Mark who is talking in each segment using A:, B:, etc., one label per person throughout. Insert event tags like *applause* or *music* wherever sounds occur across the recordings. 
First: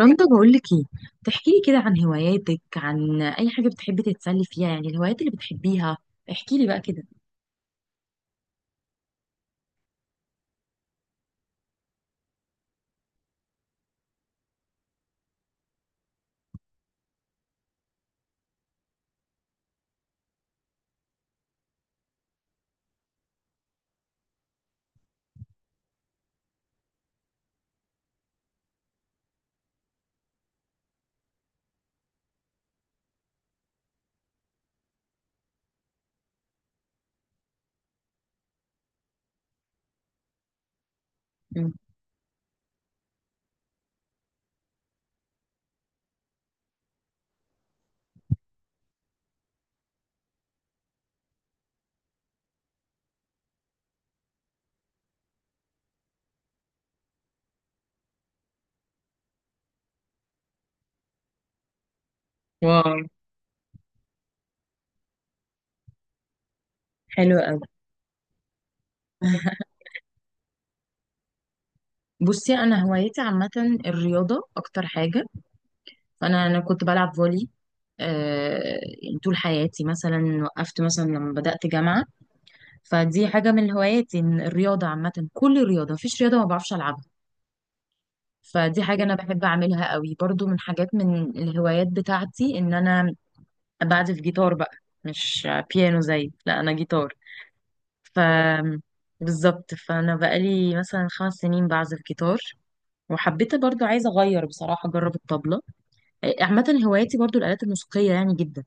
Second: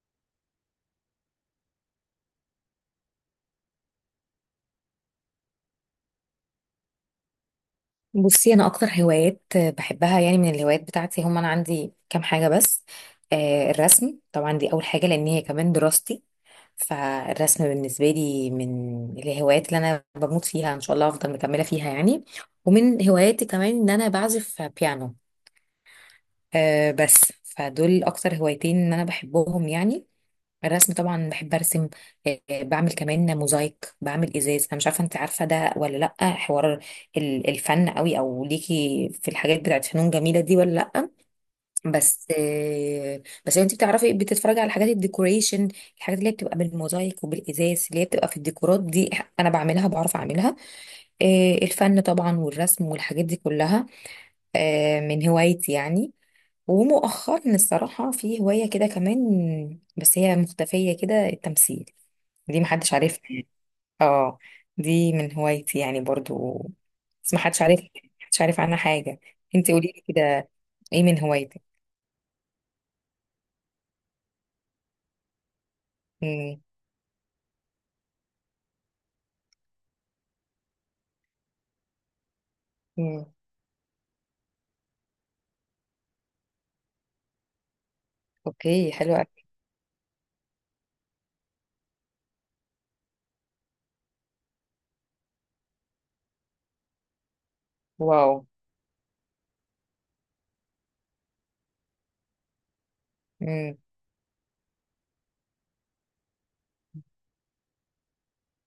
A: رندا بقول لك ايه؟ تحكي لي كده عن هواياتك، عن اي حاجه بتحبي تتسلي فيها، يعني الهوايات اللي بتحبيها. احكي لي بقى كده.
B: بصي، انا اكتر هوايات بحبها يعني، من الهوايات بتاعتي هم انا عندي كام حاجه بس. الرسم طبعا، دي اول حاجه لان هي كمان دراستي. فالرسم بالنسبه لي من الهوايات اللي انا بموت فيها، ان شاء الله افضل مكمله فيها يعني. ومن هواياتي كمان ان انا بعزف بيانو. بس فدول اكتر هوايتين ان انا بحبهم يعني. الرسم طبعا بحب ارسم. بعمل كمان موزايك، بعمل ازاز. انا مش عارفه انت عارفه ده ولا لا؟ حوار الفن قوي او ليكي في الحاجات بتاعت فنون جميله دي ولا لا؟
A: مم.
B: بس انت بتعرفي بتتفرجي على حاجات الديكوريشن، الحاجات اللي هي بتبقى بالموزايك وبالازاز اللي هي بتبقى في الديكورات دي. انا بعملها، بعرف اعملها. الفن طبعا والرسم والحاجات دي كلها، من هوايتي يعني. ومؤخرا الصراحة في هواية كده كمان، بس هي مختفية كده، التمثيل. دي محدش
A: واو،
B: عارفها يعني. اه، دي من هوايتي يعني برضو. بس
A: حلو
B: محدش
A: قوي.
B: عارفها، محدش عارف عنها حاجة. انت
A: *laughs*
B: قولي لي كده، ايه من هوايتك؟
A: بصي، انا هوايتي عامه الرياضه اكتر حاجه. فانا
B: امم.
A: كنت بلعب فولي. يعني طول حياتي، مثلا وقفت مثلا لما بدات جامعه.
B: امم.
A: فدي حاجه من هواياتي، إن الرياضه عامه، كل الرياضه، مفيش رياضه ما بعرفش العبها. فدي
B: اوكي،
A: حاجه انا
B: حلو
A: بحب
B: قوي.
A: اعملها قوي، برضو من حاجات، من الهوايات بتاعتي ان انا بعزف جيتار بقى. مش بيانو، زي، لا، انا جيتار.
B: واو.
A: ف بالظبط، فانا بقالي مثلا 5 سنين بعزف جيتار، وحبيت
B: امم.
A: برضو عايزه اغير بصراحه اجرب الطبله. عامه هواياتي برضو الالات الموسيقيه يعني جدا.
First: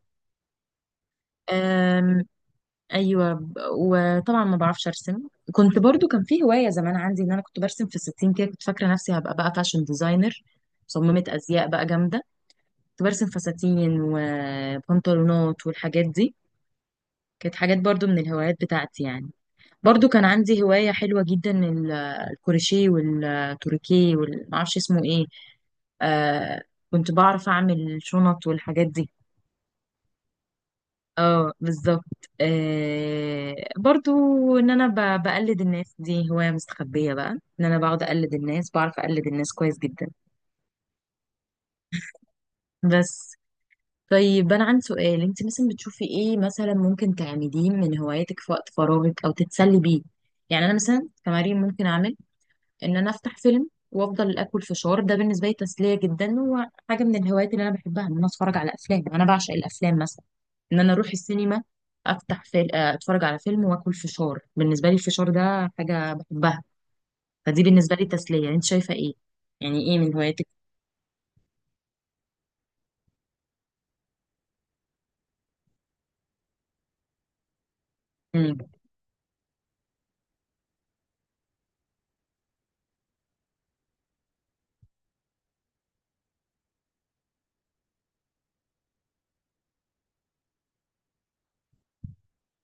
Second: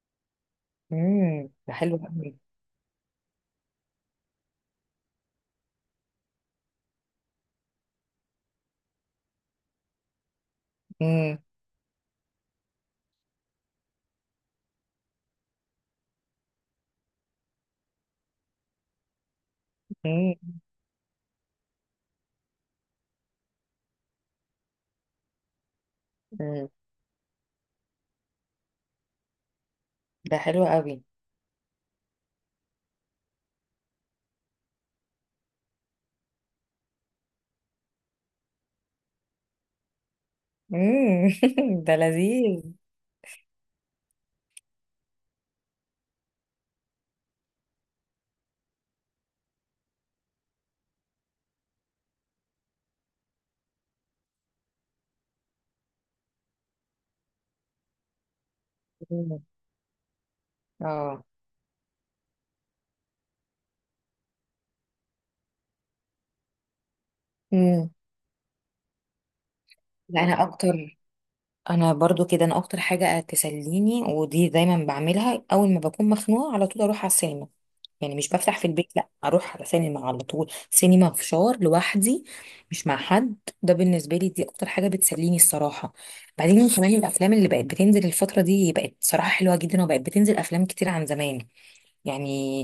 B: امم. ده حلو
A: أم،
B: قوي.
A: ايوه وطبعا ما بعرفش ارسم. كنت برضو كان في هوايه زمان عندي ان انا كنت برسم في الستين كده، كنت فاكره نفسي هبقى بقى فاشن ديزاينر، مصممه
B: امم.
A: ازياء بقى جامده. كنت برسم فساتين وبنطلونات والحاجات دي. كانت حاجات برضو من الهوايات بتاعتي يعني. برضو كان
B: امم.
A: عندي هواية حلوة جدا، الكروشيه والتوريكيه والمعرفش اسمه ايه. آه.
B: امم.
A: كنت بعرف اعمل شنط والحاجات دي.
B: ده حلو قوي.
A: اه بالظبط، آه برضو ان انا بقلد الناس، دي هواية مستخبية بقى، ان انا بقعد اقلد الناس، بعرف اقلد الناس كويس جدا.
B: امم. *laughs* ده لذيذ.
A: بس طيب، انا عندي سؤال. انت مثلا بتشوفي ايه مثلا ممكن تعمليه من هواياتك في وقت فراغك او تتسلي بيه؟ يعني انا مثلا كمريم ممكن اعمل ان انا افتح فيلم وافضل اكل فشار. ده بالنسبه لي تسليه جدا، وحاجه من الهوايات اللي انا بحبها ان انا اتفرج على افلام. يعني انا
B: مم.
A: بعشق الافلام مثلا، ان انا اروح
B: اه.
A: السينما، افتح فيلم، اتفرج على فيلم، واكل فشار. بالنسبه لي الفشار ده حاجه بحبها. فدي
B: امم.
A: بالنسبه لي تسليه. انت شايفه ايه؟ يعني ايه من
B: لا، انا
A: هواياتك؟
B: اكتر، انا برضو كده. انا اكتر حاجة تسليني ودي دايما بعملها، اول ما بكون مخنوقة على طول اروح على السينما. يعني مش
A: امم،
B: بفتح في البيت، لا اروح على سينما على طول. سينما، فشار، لوحدي. مش مع حد. ده بالنسبه لي دي اكتر حاجه بتسليني الصراحه. بعدين كمان الافلام اللي بقت بتنزل الفتره دي بقت صراحه حلوه جدا، وبقت بتنزل افلام كتير عن زمان. يعني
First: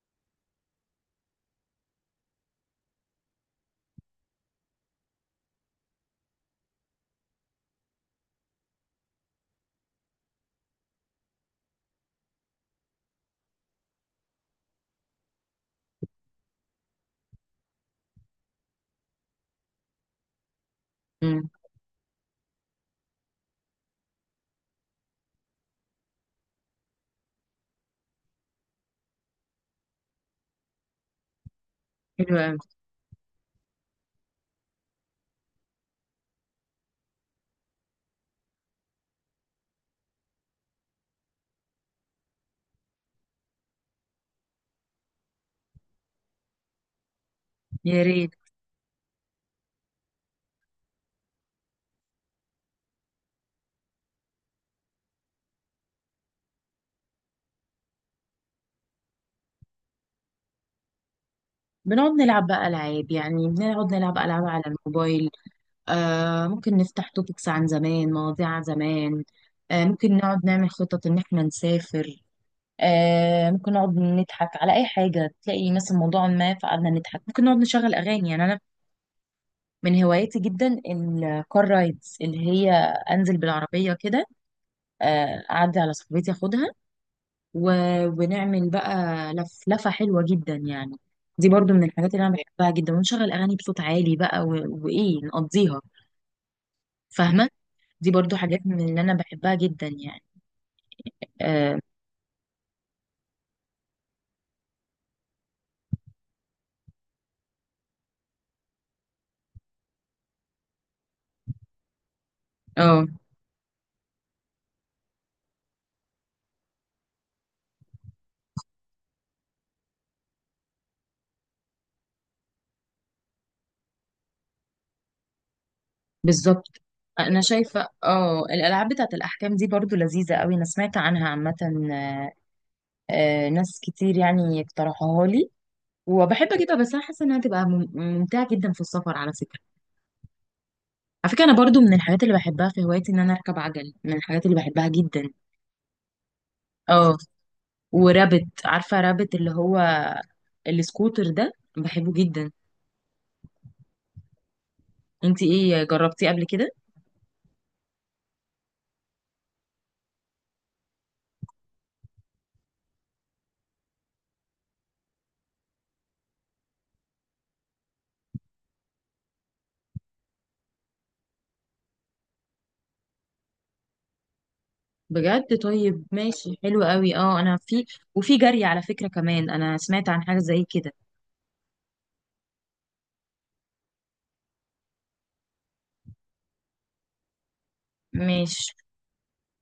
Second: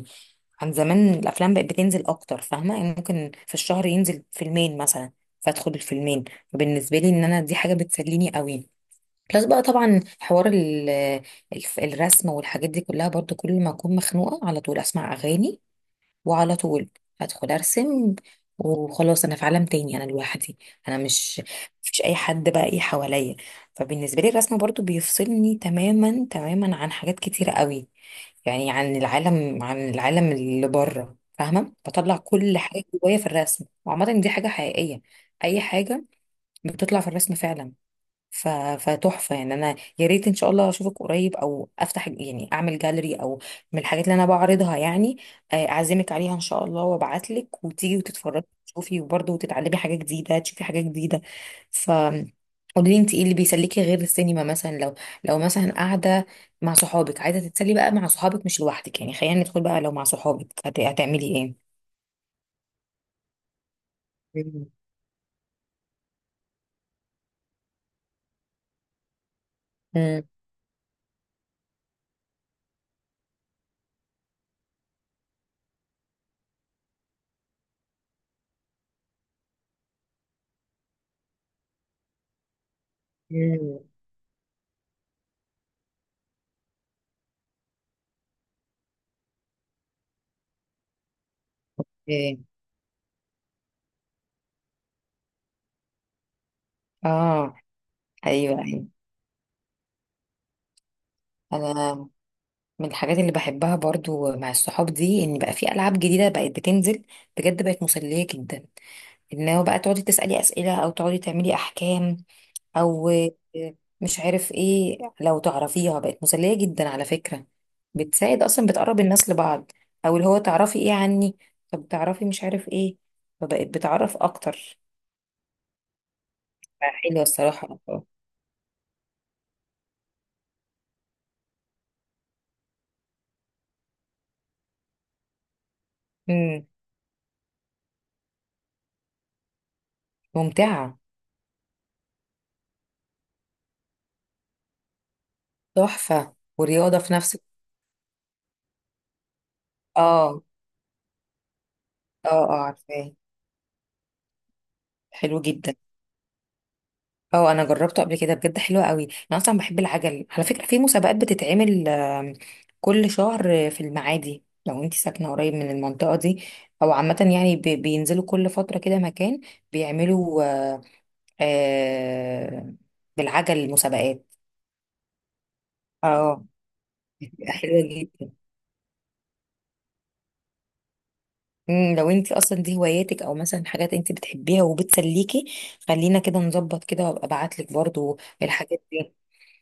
B: عن زمان، الافلام بقت بتنزل اكتر، فاهمه؟ يعني ممكن في الشهر ينزل فيلمين مثلا، فادخل الفيلمين. فبالنسبه لي ان انا دي حاجه بتسليني قوي. بلس بقى طبعا، حوار الرسم والحاجات دي كلها برضو، كل ما اكون مخنوقه على طول اسمع اغاني، وعلى طول هدخل ارسم وخلاص، انا في عالم تاني، انا لوحدي. انا مش
A: امم،
B: مفيش اي حد بقى ايه حواليا. فبالنسبه لي الرسم برضو بيفصلني تماما تماما عن حاجات كتيره قوي، يعني عن العالم، عن العالم اللي بره، فاهمه؟ بطلع
A: حلوه أوي.
B: كل حاجه جوايا في الرسم، وعامه دي حاجه حقيقيه، اي حاجه بتطلع في الرسم فعلا. ف... فتحفة يعني، انا يا ريت ان شاء الله اشوفك قريب، او افتح يعني اعمل جاليري، او من الحاجات اللي انا بعرضها يعني، اعزمك عليها ان شاء الله، وابعت لك وتيجي
A: يا ريت.
B: وتتفرجي وتشوفي، وبرضه تتعلمي حاجة جديدة، تشوفي حاجة جديدة. ف قولي لي انت، ايه اللي بيسليكي غير السينما مثلا، لو مثلا قاعدة مع صحابك، عايزة تتسلي بقى مع صحابك مش لوحدك يعني، خلينا ندخل بقى، لو مع صحابك هتعملي ايه؟
A: بنقعد نلعب بقى العاب، يعني بنقعد نلعب العاب على
B: مم.
A: الموبايل. آه ممكن نفتح توبكس عن زمان، مواضيع عن زمان. آه ممكن
B: مم.
A: نقعد نعمل خطط ان احنا نسافر. آه ممكن نقعد نضحك على اي حاجه، تلاقي مثلا موضوع ما، فقعدنا نضحك. ممكن نقعد نشغل اغاني. يعني انا من هواياتي جدا الكار رايدز، اللي هي انزل
B: مم.
A: بالعربيه كده، اعدي على صاحبتي اخدها و... ونعمل بقى لف لفه حلوه جدا يعني. دي برضو من الحاجات اللي انا
B: إيه.
A: بحبها جدا، ونشغل اغاني بصوت عالي بقى وايه، نقضيها، فاهمه؟
B: اه.
A: دي برضو حاجات
B: ايوه،
A: من
B: ايوه.
A: اللي انا بحبها جدا يعني. اه.
B: انا من الحاجات اللي بحبها برضو مع الصحاب دي، ان بقى في العاب جديده بقت بتنزل، بجد بقت مسليه جدا. ان هو بقى تقعدي تسالي اسئله، او تقعدي تعملي احكام،
A: آه.
B: او مش عارف ايه، لو تعرفيها بقت مسليه جدا على فكره، بتساعد اصلا، بتقرب الناس لبعض. او اللي هو تعرفي ايه عني، طب تعرفي مش عارف ايه، فبقت بتعرف اكتر.
A: بالظبط.
B: حلوه
A: انا
B: الصراحه.
A: شايفه اه الالعاب بتاعه الاحكام دي برضو لذيذه قوي. انا سمعت عنها عامه، ناس كتير يعني اقترحوها لي، وبحب
B: امم.
A: اجيبها. بس انا حاسه انها تبقى ممتعه جدا في السفر على فكره.
B: ممتعه.
A: على فكره انا برضو من الحاجات اللي بحبها في هوايتي ان انا اركب عجل، من الحاجات اللي بحبها جدا.
B: تحفه ورياضه في
A: اه
B: نفس.
A: ورابت، عارفه رابت اللي هو
B: اه،
A: السكوتر ده؟ بحبه
B: اه،
A: جدا.
B: اه، عارفاه. حلو
A: انتي
B: جدا.
A: ايه، جربتيه قبل كده؟
B: اه، انا جربته قبل كده بجد، حلو قوي. انا اصلا بحب العجل على فكره، في مسابقات بتتعمل كل شهر في المعادي، لو انت ساكنه قريب من المنطقه دي. او عامه يعني بينزلوا كل فتره كده مكان، بيعملوا آه، بالعجل مسابقات.
A: بجد؟ طيب
B: اه،
A: ماشي، حلو قوي. اه
B: بتبقى
A: انا
B: حلوه
A: في
B: جدا.
A: وفي جري على فكره كمان، انا سمعت عن حاجه زي كده.
B: لو انت اصلا دي هواياتك، او مثلا حاجات انت بتحبيها وبتسليكي، خلينا كده نظبط كده، وابقى ابعت لك برضو
A: مش،
B: الحاجات دي.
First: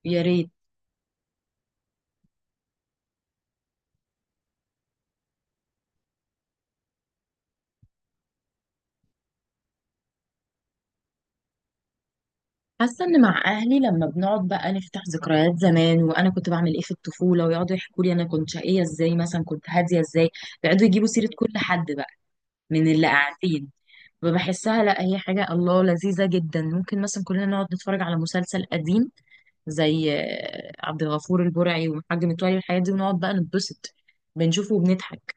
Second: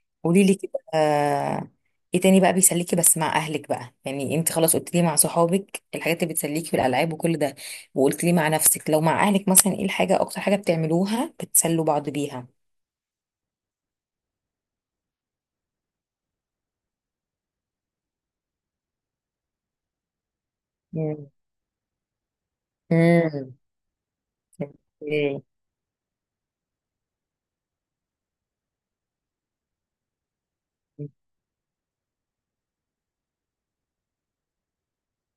A: يا
B: قولي
A: ريت.
B: لي كده، ايه تاني بقى بيسليكي؟ بس مع اهلك بقى يعني، انت خلاص قلت لي مع صحابك الحاجات اللي بتسليكي في الالعاب وكل ده، وقلت لي مع نفسك. لو مع اهلك مثلا، ايه الحاجه اكتر حاجه بتعملوها بتسلوا بعض بيها؟
A: حاسه ان مع اهلي لما بنقعد بقى نفتح ذكريات زمان، وانا كنت بعمل ايه في الطفوله، ويقعدوا يحكوا لي انا كنت شقيه ازاي، مثلا كنت هاديه ازاي. يقعدوا يجيبوا سيره
B: امم.
A: كل حد بقى من اللي
B: امم.
A: قاعدين. فبحسها، لا هي
B: اوكي.
A: حاجه الله لذيذه جدا. ممكن مثلا كلنا نقعد نتفرج على مسلسل قديم زي عبد الغفور البرعي وحاج متولي، الحاجات دي، ونقعد بقى نتبسط، بنشوفه وبنضحك،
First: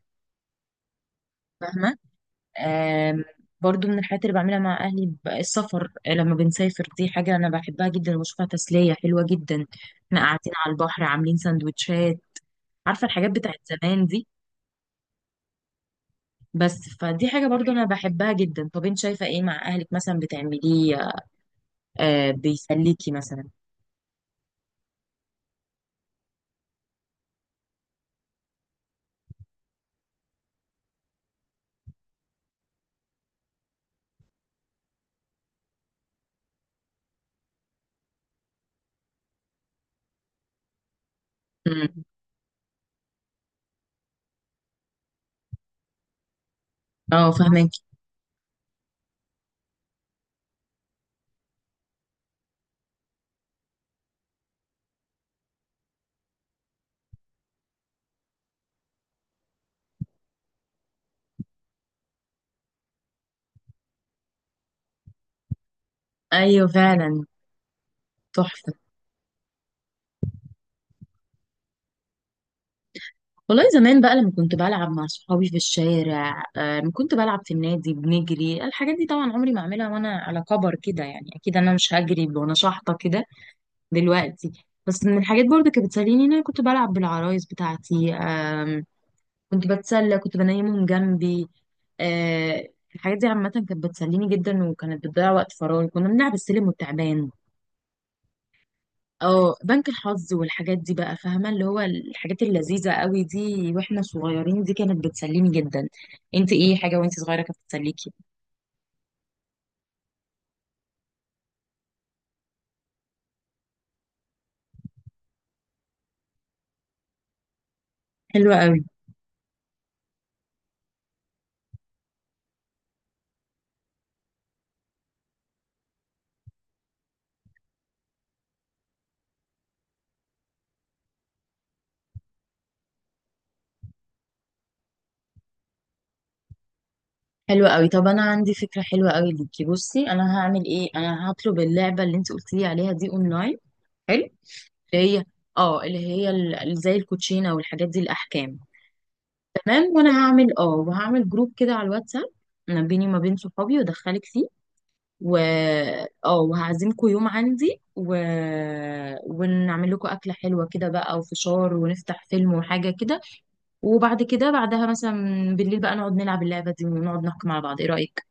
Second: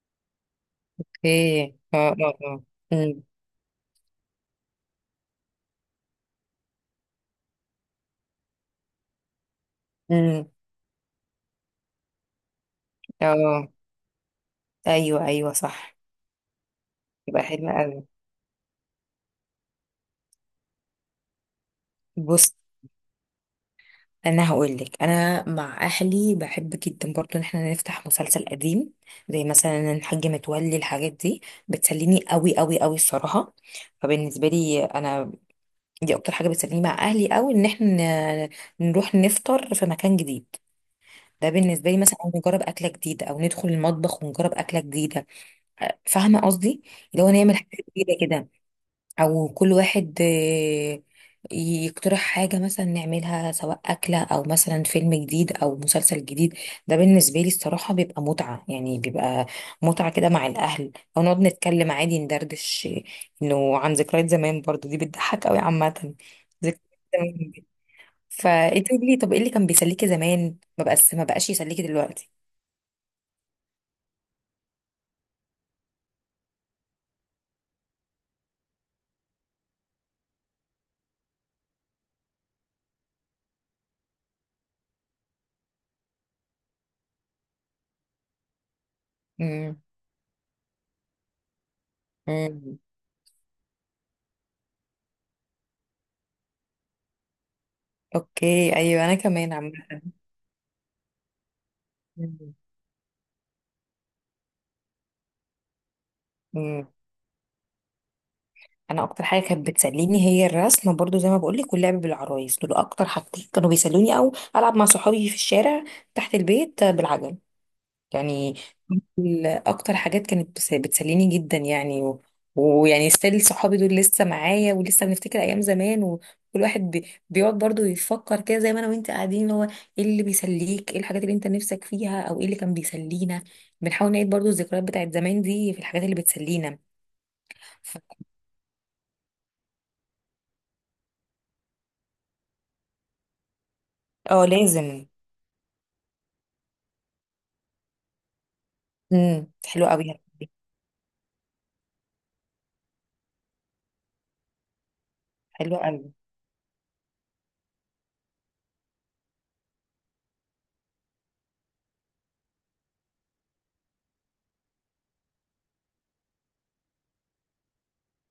B: اوكي. اه،
A: فاهمه؟
B: اه، اه. امم.
A: آم، برضو من الحاجات اللي بعملها مع أهلي السفر. لما بنسافر دي حاجة أنا بحبها جدا وبشوفها تسلية حلوة جدا. احنا
B: امم.
A: قاعدين على البحر، عاملين سندوتشات، عارفة الحاجات بتاعت
B: اه.
A: زمان دي؟
B: ايوه، ايوه، صح.
A: بس فدي
B: يبقى
A: حاجة برضو
B: حلوه
A: أنا
B: قوي.
A: بحبها جدا. طب أنت شايفة إيه مع أهلك مثلا بتعمليه؟ آه
B: بص،
A: بيسليكي مثلا؟
B: انا هقول لك، انا مع اهلي بحب جدا برضو ان احنا نفتح مسلسل قديم، زي مثلا الحاج متولي، الحاجات دي بتسليني قوي قوي قوي الصراحه. فبالنسبه لي انا دي اكتر حاجه بتسليني مع اهلي قوي، ان احنا ن- نروح نفطر في مكان جديد، ده
A: مم.
B: بالنسبه لي مثلا، أو نجرب اكله جديده، او ندخل المطبخ ونجرب اكله جديده. فاهمه قصدي؟ اللي هو
A: اه
B: نعمل حاجه
A: فاهمك.
B: جديده، او كل واحد يقترح حاجة مثلا نعملها، سواء أكلة أو مثلا فيلم جديد أو مسلسل جديد. ده بالنسبة لي الصراحة بيبقى متعة يعني، بيبقى متعة كده مع الأهل، أو نقعد نتكلم عادي، ندردش إنه عن ذكريات زمان، برضو دي بتضحك أوي عامة،
A: أيوة
B: ذكريات
A: فعلا.
B: زمان دي.
A: تحفة.
B: فأنت قولي لي، طب إيه اللي كان بيسليكي زمان ما بقاش، ما بقاش يسليكي دلوقتي؟
A: والله زمان بقى لما كنت بلعب مع صحابي في الشارع، لما كنت بلعب في النادي بنجري الحاجات دي، طبعا عمري ما اعملها وانا على كبر كده، يعني اكيد انا مش هجري وانا شحطه كده دلوقتي. بس من الحاجات برضه كانت بتسليني ان انا كنت بلعب بالعرايس بتاعتي. آم، كنت
B: امم.
A: بتسلى، كنت بنيمهم جنبي. آه،
B: امم.
A: الحاجات دي عامة كانت بتسليني جدا، وكانت بتضيع وقت فراغي. كنا بنلعب السلم والتعبان،
B: أوكي. أيوه. أنا كمان.
A: اه بنك الحظ والحاجات دي بقى، فاهمة، اللي هو الحاجات
B: عامة.
A: اللذيذة قوي دي واحنا صغيرين، دي كانت بتسليني جدا. انت ايه حاجة وانت صغيرة كانت بتسليكي؟
B: انا اكتر حاجه كانت بتسليني هي الرسم برضو، زي ما بقولك، واللعب بالعرايس، دول اكتر حاجتين كانوا بيسلوني، او العب مع صحابي في الشارع تحت البيت بالعجل يعني.
A: حلوة قوي،
B: اكتر حاجات كانت بتسليني جدا يعني، ويعني ستيل صحابي دول لسه معايا، ولسه بنفتكر ايام زمان، وكل واحد بيقعد برضو يفكر كده، زي ما انا وانت قاعدين، اللي هو ايه اللي بيسليك، ايه الحاجات اللي انت نفسك فيها، او ايه اللي كان بيسلينا. بنحاول نعيد برضو الذكريات بتاعت زمان دي في الحاجات اللي بتسلينا.
A: حلوة قوي.
B: ف-
A: طب انا عندي فكرة حلوة قوي ليكي. بصي، انا هعمل ايه، انا هطلب اللعبة اللي انت قلتي لي عليها دي اونلاين. حلو،
B: اه،
A: اللي
B: لازم.
A: هي، اه اللي هي، زي الكوتشينة والحاجات دي، الاحكام.
B: امم.
A: تمام،
B: حلوه قوي،
A: وانا
B: يا ربي.
A: هعمل اه، وهعمل جروب كده على الواتساب ما بيني وما بين صحابي، وادخلك فيه. و
B: حلوه قوي.
A: اه وهعزمكم يوم عندي ونعمل لكم أكلة حلوة كده بقى، وفشار، ونفتح فيلم وحاجة كده، وبعد كده بعدها مثلا بالليل بقى نقعد نلعب اللعبة دي، ونقعد نحكم على بعض. ايه رأيك؟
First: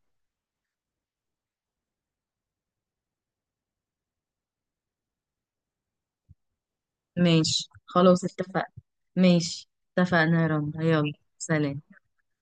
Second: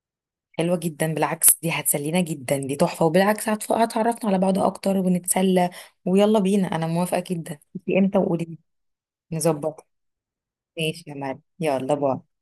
B: حلوه جدا بالعكس، دي هتسلينا جدا، دي تحفه. وبالعكس هتعرفنا على بعض اكتر ونتسلى. ويلا بينا، انا موافقه جدا،
A: ماشي
B: انتي امتى
A: خلاص،
B: وقولي لي
A: اتفقنا. ماشي،
B: نظبط.
A: اتفقنا يا رنا،
B: ماشي
A: يلا.
B: يا مريم،
A: سلام.
B: يلا، باي.